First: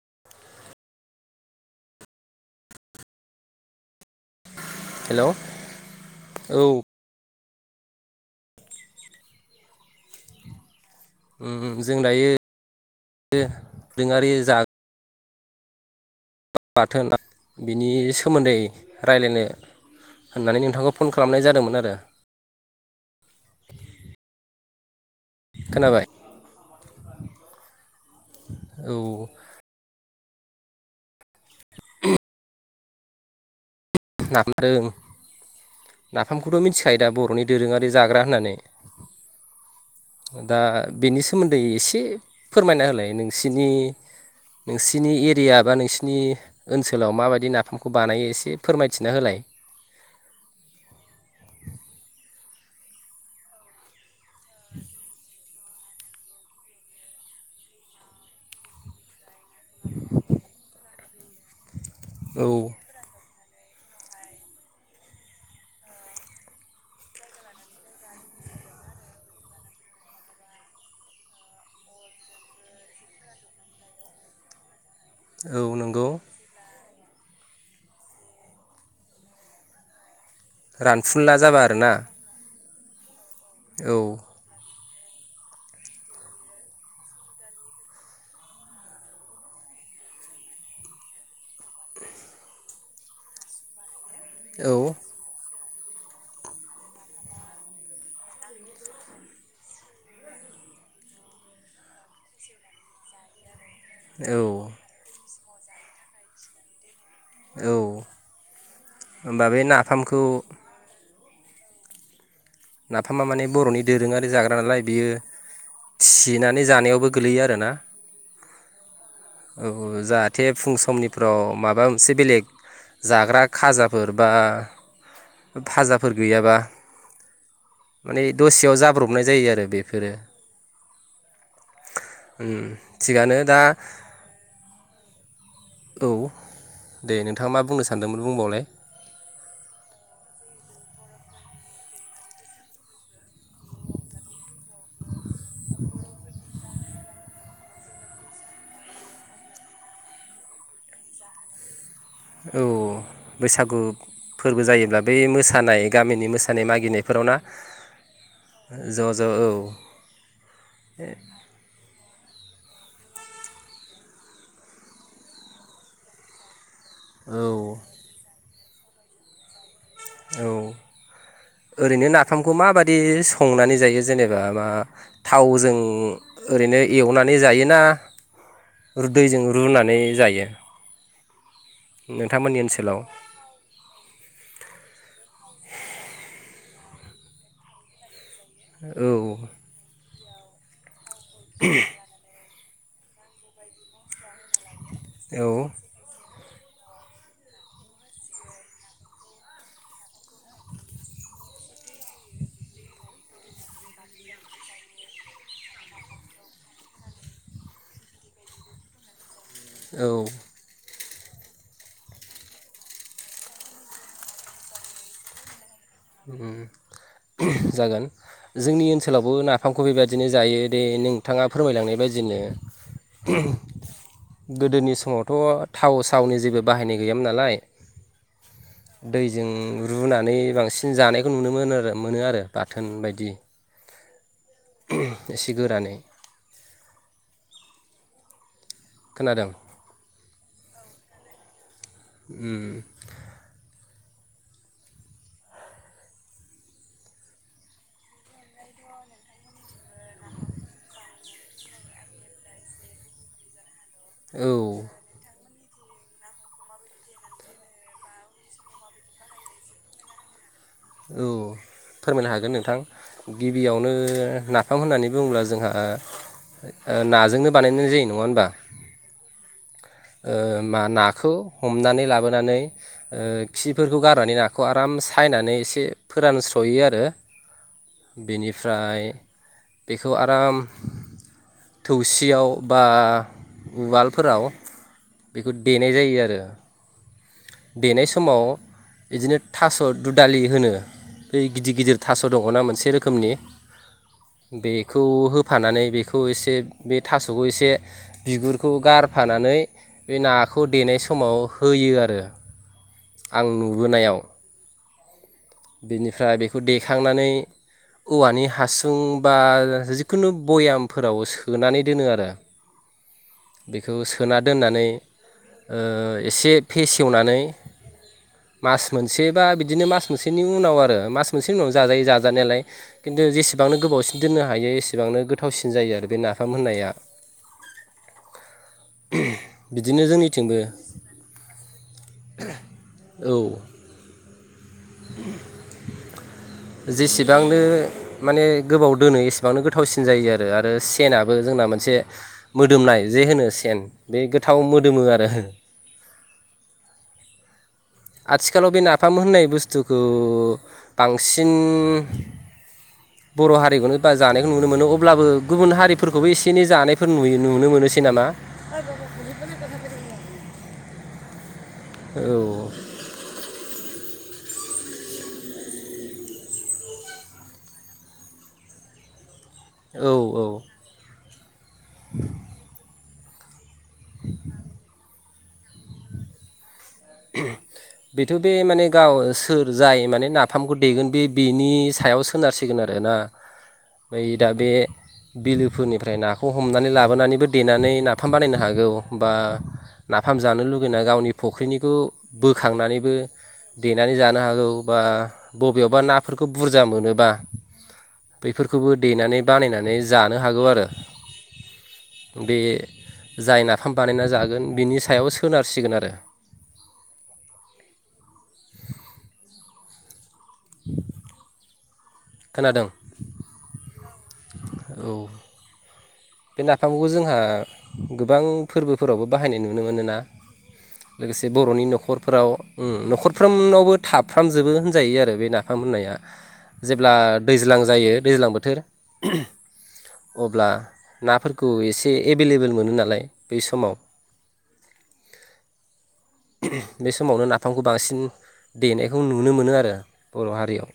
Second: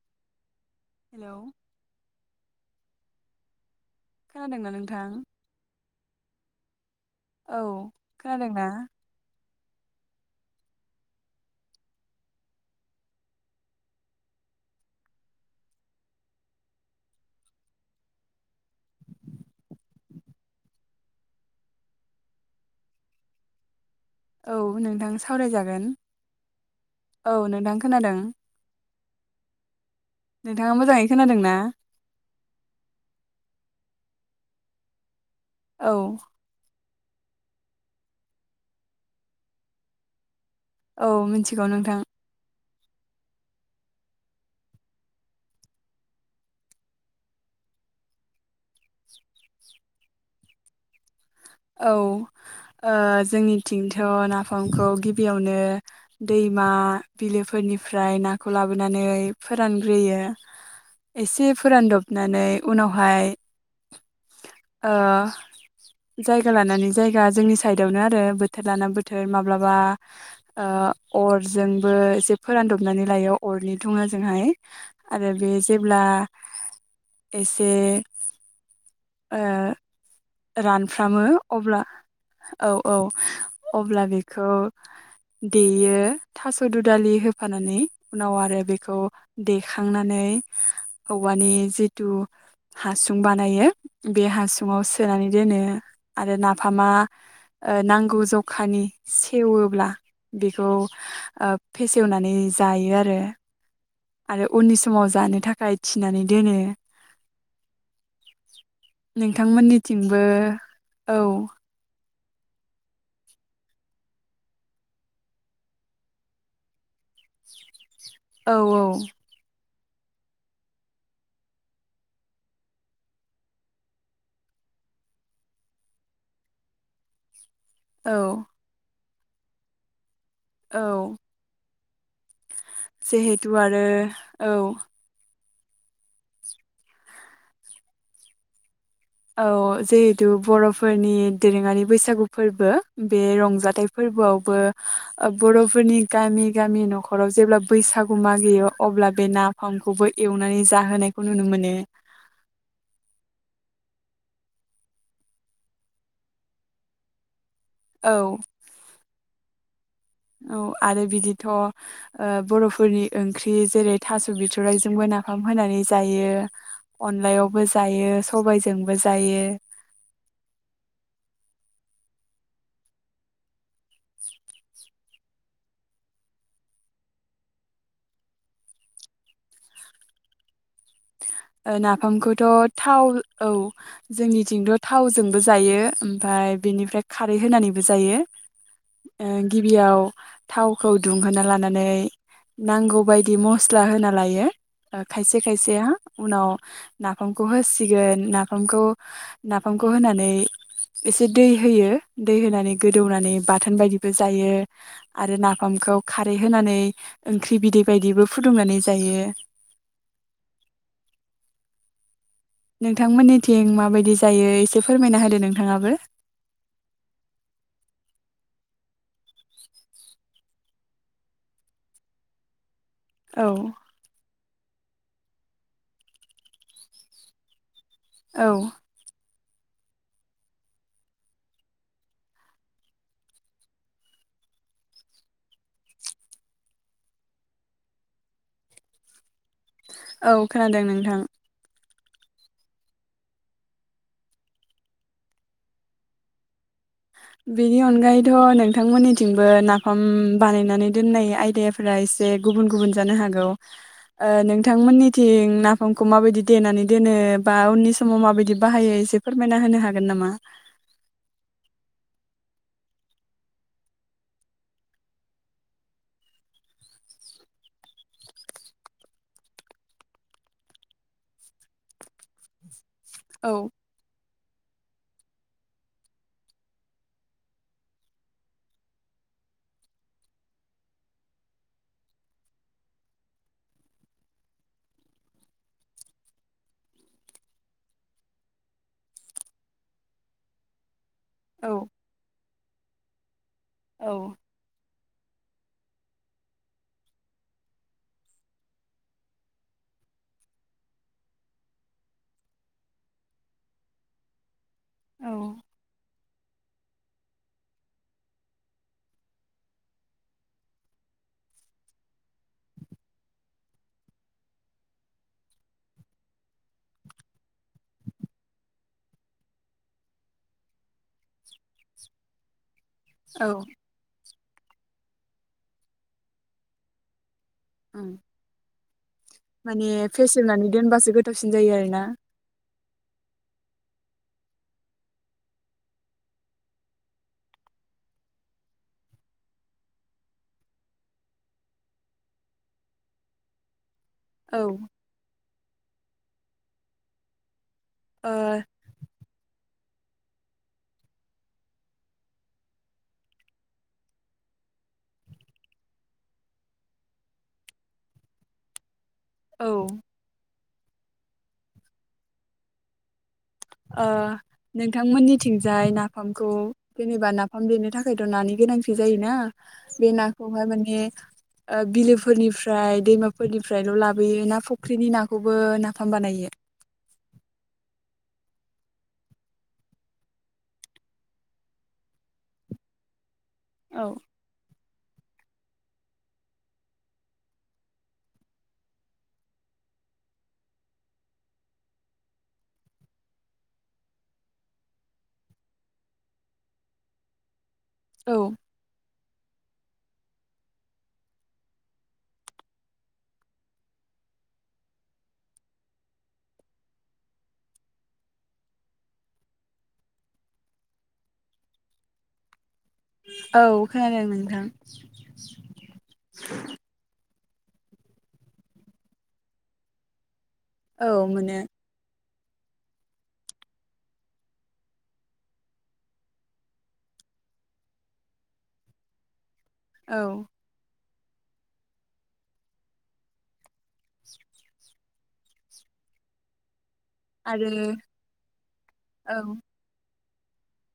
[inaudible] Hello खोनादोंना नोंथां। Hello औ। औ खोनादोंना। ओम ओम जों दायो दोरोंङारि जाग्रा। बाथोन बिनि सोमोन्दै रायलायनो होननानैनो नोंथांखौ फन खालामनाय जादोंमोन आरो। औ नोंथां सा। सावराय जागोन खोनाबाय औ नोंथां खोनादों। औ। नोंथाङा मोजांङै खोनादोंना। [unintelligible] नादों। औ नाफामखौथ मिथि साइदा बरनि दोरोंङारि जाग्रा होननानै। दा औ बेनि सोमोन्दै मिथिगौ नोंथां एसे। फोरमायना होलाय नोंसिनि नोंसिनि एरिया बा नोंसिरनि ओनसोलाव माबायदि नाफामखौ बानायो एसे। फोरमायथिना होलाय। औ ओ जोंनि थिंथ ना। फामखौ गिबियावनो। दैमा बिलोफोरनिफ्राय नाखौ लाबोनानै फोरानग्रोयो। एसे फोरानदब नानै औ उनावहाय ओ जायगा लानानै जायगा जोंनि साइदावनो आरो बोथोर लाना बोथोर माब्लाबा ओ अरजोंबो एसे फोरानदबनानै लायो अरनि धुङाजोंहाय आरो बे औ जेब्ला नंगौ एसे ओ रानफ्रामो रानफुनला जाबा अब्ला आरोना? औ औ औ अब्ला बेखौ देयो थास' दु दालि होफानानै उनाव आरो बेखौ देखांनानै औवानि जिथु हासुं बानायो बे हासुङाव सो नानै दोनो आरो नाफामा ओ नांगौ जखानि सेवोब्ला बेखौ ओब फेसेवनानै जायो आरो आरो औ उननि समाव जानो था खाय थिनानै दोनो। औ होमबा बे नोंथांमोननिथिंबो नाफामखौ औ। नाफामा माने बर'नि दोरोङारि जाग्रा नालाय बियो थिनानै जानायावबो गोलैयो आरोना? औ औ। औ औ जाहाथे फुं समनिफ्राव माबा मोनसे बेलेग जाग्रा खाजाफोर बा भाजाफोर गैयाबा औ माने दसेयाव जा ब्रबनाय जायो आरो बेफोरो औ। उम थिगानो जिहेथु दा आरो औ। औ दे नोंथाङा मा बुंनो सानदोंमोन बुंबावलाय। औ जिहेतु बर'फोरनि दोरोङारि बैसागु फोरबो। बे रंजाथाइ फोरबोआवबो ओब बर'फोरनि गामि गामि न'खराव जेब्ला बैसागु मागियो अब्ला बे नाफामखौबो एवनानै जाहोनायखौ नुनो मोनो। औ बैसागु फोरबो जायोब्ला बे मोसानाय गामिनि मोसानाय मागिनायफोराव ना? औ ज' ज' औ आरो बिदिथ' ओ बर' फोरनि ओंख्रि जेरै थास' बिथ'राइजोंबो नाफाम होनानै जायो। अनलायावबो जायो सबाइ जोंबो जायो। औ ओरैनो नाफामखौ माबादि संनानै जायो जेनेबा मा थावजों ओरैनो एवनानै जायोना दैजों रुनानै जायो? ओ नाफामखौथ' नोंथांमोननि ओनसोलाव थाव औ जोंनिथिंथ' थावजोंबो जायो ओमफाय बेनिफ्राय खारै होनानैबो जायो। औ ओ गिबियाव थावखौ दुंहोना लानानै नांगौबायदि मस्ला होना लायो। ओ खायसे औ खायसेहा उनाव नाफामखौ होसिगोन नाफामखौ नाफामखौ होनानै एसे दै होयो दै होनानै गोदौनानै बाथोन बायदिबो जायो आरो नाफामखौ खारै होनानै ओंख्रि बिदै बायदिबो फुदुंनानै जायो। औ। नोंथांमोननिथिं माबायदि जायो एसे फोरमायना होदो नोंथाङाबो। उम जागोन जोंनि ओनसोलावबो नाफामखौ बेबायदिनो जायो दे नोंथाङा फोरमायलांनाय बादिनो। औ। गोदोनि समावथ' थाव सावनि जेबो बाहायनाय गैयामोन नालाय। औ। जों रुनानै बांसिन जानायखौ नुनो मोनो आरो मोनो आरो बाथोन बायदि। एसे गोरानै। खोनादों। औ खोनादों नोंथां। उम। बेनि अनगायैथ नोंथांमोननिथिंबो नाफाम बानायनानै दोननाय आयदायाफोरा एसे गुबुन गुबुन जानो हागौ। ओ औ नोंथांमोननिथिं नाफ समखौ माबायदि देनानै दोनो बा उननि समाव माबायदि बाहायो एसे फोरमायना होनो हागोन नामा? औ। फोरमायनो हागोन नोंथां गिबियावनो नाफाम होननानै बुङोब्ला जोंहा ओ नाजोंनो बानायनाय जायो नङा होमबा। ओ मा नाखौ हमनानै लाबोनानै ओ औ खिफोरखौ गारनानै ना बेखौ आराम सायनानै एसे फोरानस्रयो आरो बेनिफ्राय बेखौ आराम थौसियाव बा उवालफोराव बेखौ देनाय जायो आरो। देनाय समाव बिदिनो थास दु दालि होनो बेै गिदिर औ गिदिर थास दङना मोनसे से रोखोमनि औ बेखौ होफ होफानानै बेखौ एसे बे थासखौ एसे बिगुरखौ गारफानानै बे नाखौ देनाय समाव होयो आरो। आं नुबोनायाव। औ बेनिफ्राय बेखौ देखांनानै औवानि हासुं बा जिखुनु भयामफोराव सोनानै दोनो आरो बेखौ सोना दोननानै ओ एसे फेसेवनानै मास मोनसे बा बिदिनो मास मोसेनि उनाव आरो मास मोनसेनि उनाव जाजायो जाजानायालाय खिन्थु जेसेबांनो गोबावसिनो दोननो हा हायो एसेबांनो गोथावसिन जायो आरो बे नाफाम होननाया। उम माने बिदिनो जोंनिथिंबो फेसेवनानै दोनबासो गोथावसिन जायो आरोना। औ जेसेबांनो माने गोबाव दोनो एसेबांनो गोथावसिन जायो आरो आरो सेनाबो जोंना मोनसे मोदोमनाय जे होनो सेन। बे गोथाव औ मोदोमो आरो। आथिखालाव बेनो नाफाम होननाय बुस्थुखौ बांसिन बर' हारिखौनो बा जानायखौ नुनो मोनो अब्लाबो गुबुन हारिफोरखौबो एसे एनै जानायफोर नु नुनो मोनोसै दाना। औ। औ। नोंथांमोननिथिंजाय नाफामखौ जेनेबा नाफाम देनो थाखायथ' नानि गोनांथि जायोना। औ बे औ नाखौहाय माने ओ बिलोफोरनिफ्राय दैमाफोरनिफ्रायल' लाबोयो ना फुख्रिनि नाखौबो नाफाम बानायो। बेथ' बे माने गाव सोर जाय माने नाफामखौ देगोन बे बिनि सायाव सोनारसिगोन आरोना। औ बै दा बे बिलोफोरनिफ्राय नाखौ हमनानै लाबोनानैबो देनानै नाफाम बानायनो हागौ बा नाफाम जानो लुुबैना गावनि फख्रिनि बेखौ बोखांनानैबो देनानै जानो हागौ बा बबेयावबा नाफोरखौ बुरजा मोनोबा बैफोरखौबो देनानै बानायनानै जानो हागौ आरो बे जाय नाफाम बानायना जागोन बिनि सायाव सोनारसिगोन आरो। [inaudible] [inaudible] खोनादों। औ। खोनादों नोंथां। औ बे नाफामखौ जोंहा गोबां फोरबोफोरावबो बाहायनाय नुनो मोनोना। औ लोगोसे मोनो बर'नि न'खर फोराव न'खरफ्रोमनावबो थाफ्रामजोबो होनजायो आरो बे नाफाम होननाया जेब्ला दैज्लां जायो दैज्लां बोथोर। औ अब्ला नाफोरखौ एसे एभेलेबेल मोनो नालाय बै समाव बे समावनो आरो नाफामखौ बांसिन देनायखौ औ नुनो मोनो आरो। बर' हारियाव।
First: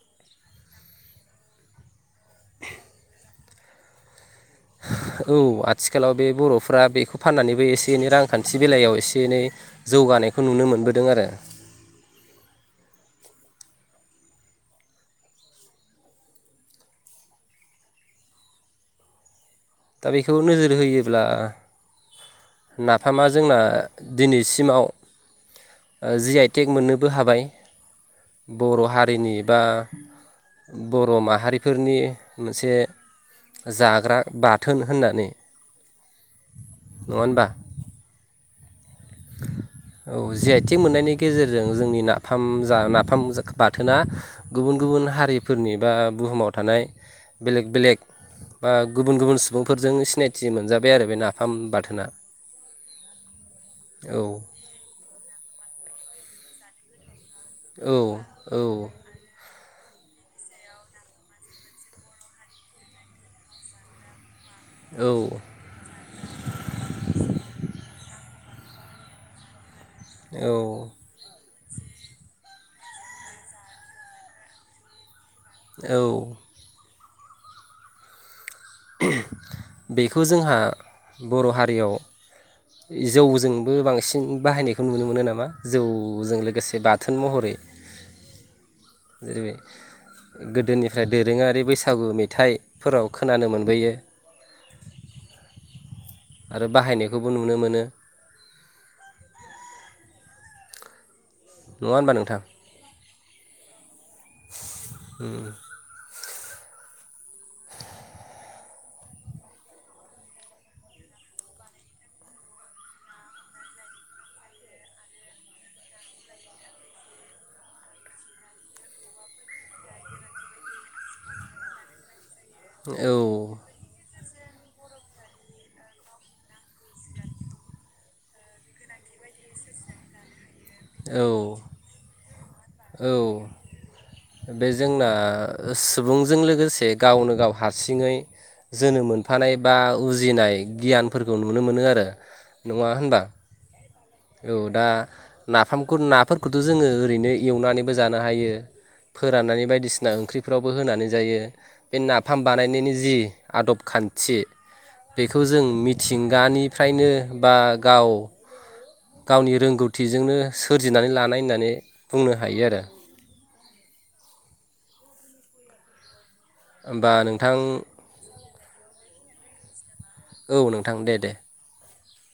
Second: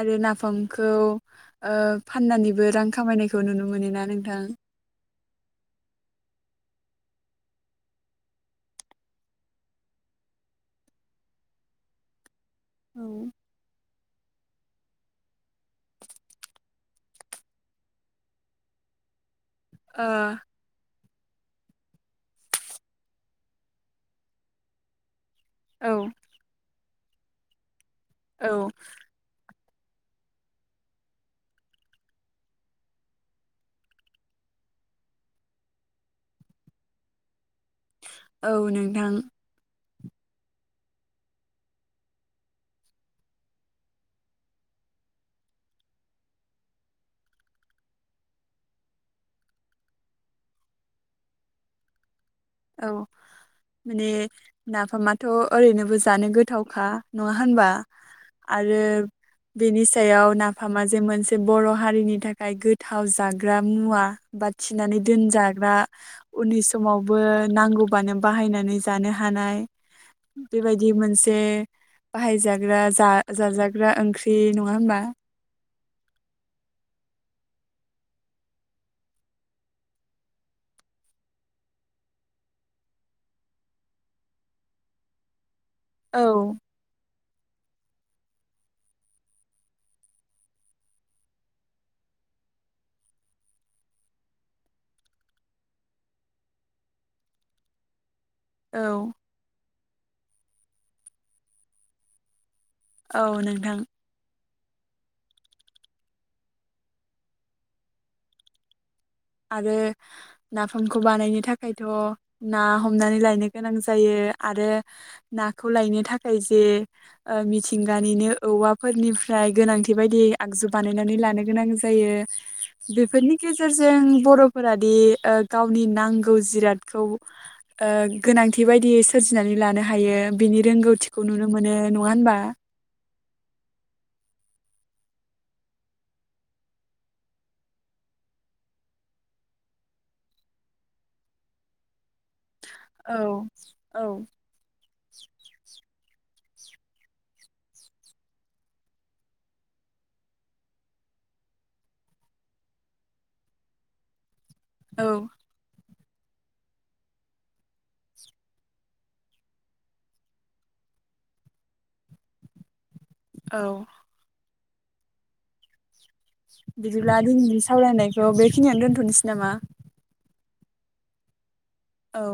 आरो नाफामखौ फाननानैबो ओ रां खामायनायखौ नुनो मोनोना नोंथां। औ आथिखालाव बे बर'फ्रा बेखौ फाननानैबो एसे एनै रांखान्थि बेलायाव एसे एनै जौगानायखौ नुनो मोनबोदों आरो। औ। दा ओ बेखौ नोजोर होयो। ब्ला नाफामा जोंना दिनैसिमाव औ जि आइटेक मोननो बो हाबाय औ बर' हारिनि बा बर' माहारिफोरनि मोनसे जाग्रा बाथ थोन होननानै नङ होनबा औ नों थां औ जि आइथि मोननायनि गेजेरजों जोंनि नाफाम जा नाफाम बाथोना गुबुन गुबुन हारिफोरनि बा बुहुमाव थानाय बेलेग बेलेग बा गुबुन गुबुन सुबुंफोरजों सिनायथि मोनजाबाय आरो बे नाफाम बाथोना। औ। माने औ नाफामाथ' ओरैनोबो जानो गोथावखा नङा होनबा औ आरो औ बेनि फिथायायाव नाफामा जे मोनसे बर' हारिनि थाखाय गोथाव जाग्रा मुवा बाथिनानै औ दोनजाग्रा उननि समाव नांगौबानो बाहायनानै जानो हानाय। औ बेबायदि मोनसे बाहायजागो जाजाग्रा ओंख्रि नङा होमबा। औ बेखौ जोंहा बर' हारियाव जौजोंबो बांसिन बाहायनायखौ नुनो मोनो नामा। जौजों औ लोगोसे बाथोन महरै जै गोदोनिफ्राय दोरोङारि बैसागु मेथाइफोराव खोनानो मोन। मोनबोयो। आरो बाहायनायखौबो नुनो मोनो। औ नङ होनबा नोंथां। औ नोंथां। उम [unintelligible] आरो नाफामखौ बानायनो थाखायथ' ना हमनानै लायनो गोनां जायो आरो नाखौ लायनो थाखाय जे मिथिंगानिनो औवाफोरनिफ्राय गोनांथि बायदि आगजु बानायनानै लानो गोनां जायो। औ बेफोरनि गेजेरजों बर'फोरादि गावनि नांगौ जिरादखौ गोनांथि बायदियै सोरजिनानै लानो हायो। बिनि औ रोंगौथिखौ नुनो मोनो नङा होनबा। औ बे जोंना सुबुंजों लोगोसे गावनो गाव हारसिङै जोनोम मोनफानाय बा उजिनाय गियानफोरखौ नुनो मोनो आरो। नङा होनबा औ औ दा नाफामखौ ना। फोरखौथ' जोङो ओरैनो एवनानैबो जानो हायो फोराननानै बायदिसिना ओंख्रिफ्रावबो होनानै जायो बे नाफाम बानायनायनि जि आदब खान्थि। औ बेखौ जों मिथि थिंगानिफ्रायनो बा गाव गावनि रोंगौथिजोंनो सोरजिनानै लानाय होननानै बुंनो हायो आरो। औ। होमबा बिदिब्ला नोंथां दिनैनि सावरायनायखौ बे। खिनियावनो दोन्थ'नोसै नामा। औ नोंथां दे दे। औ।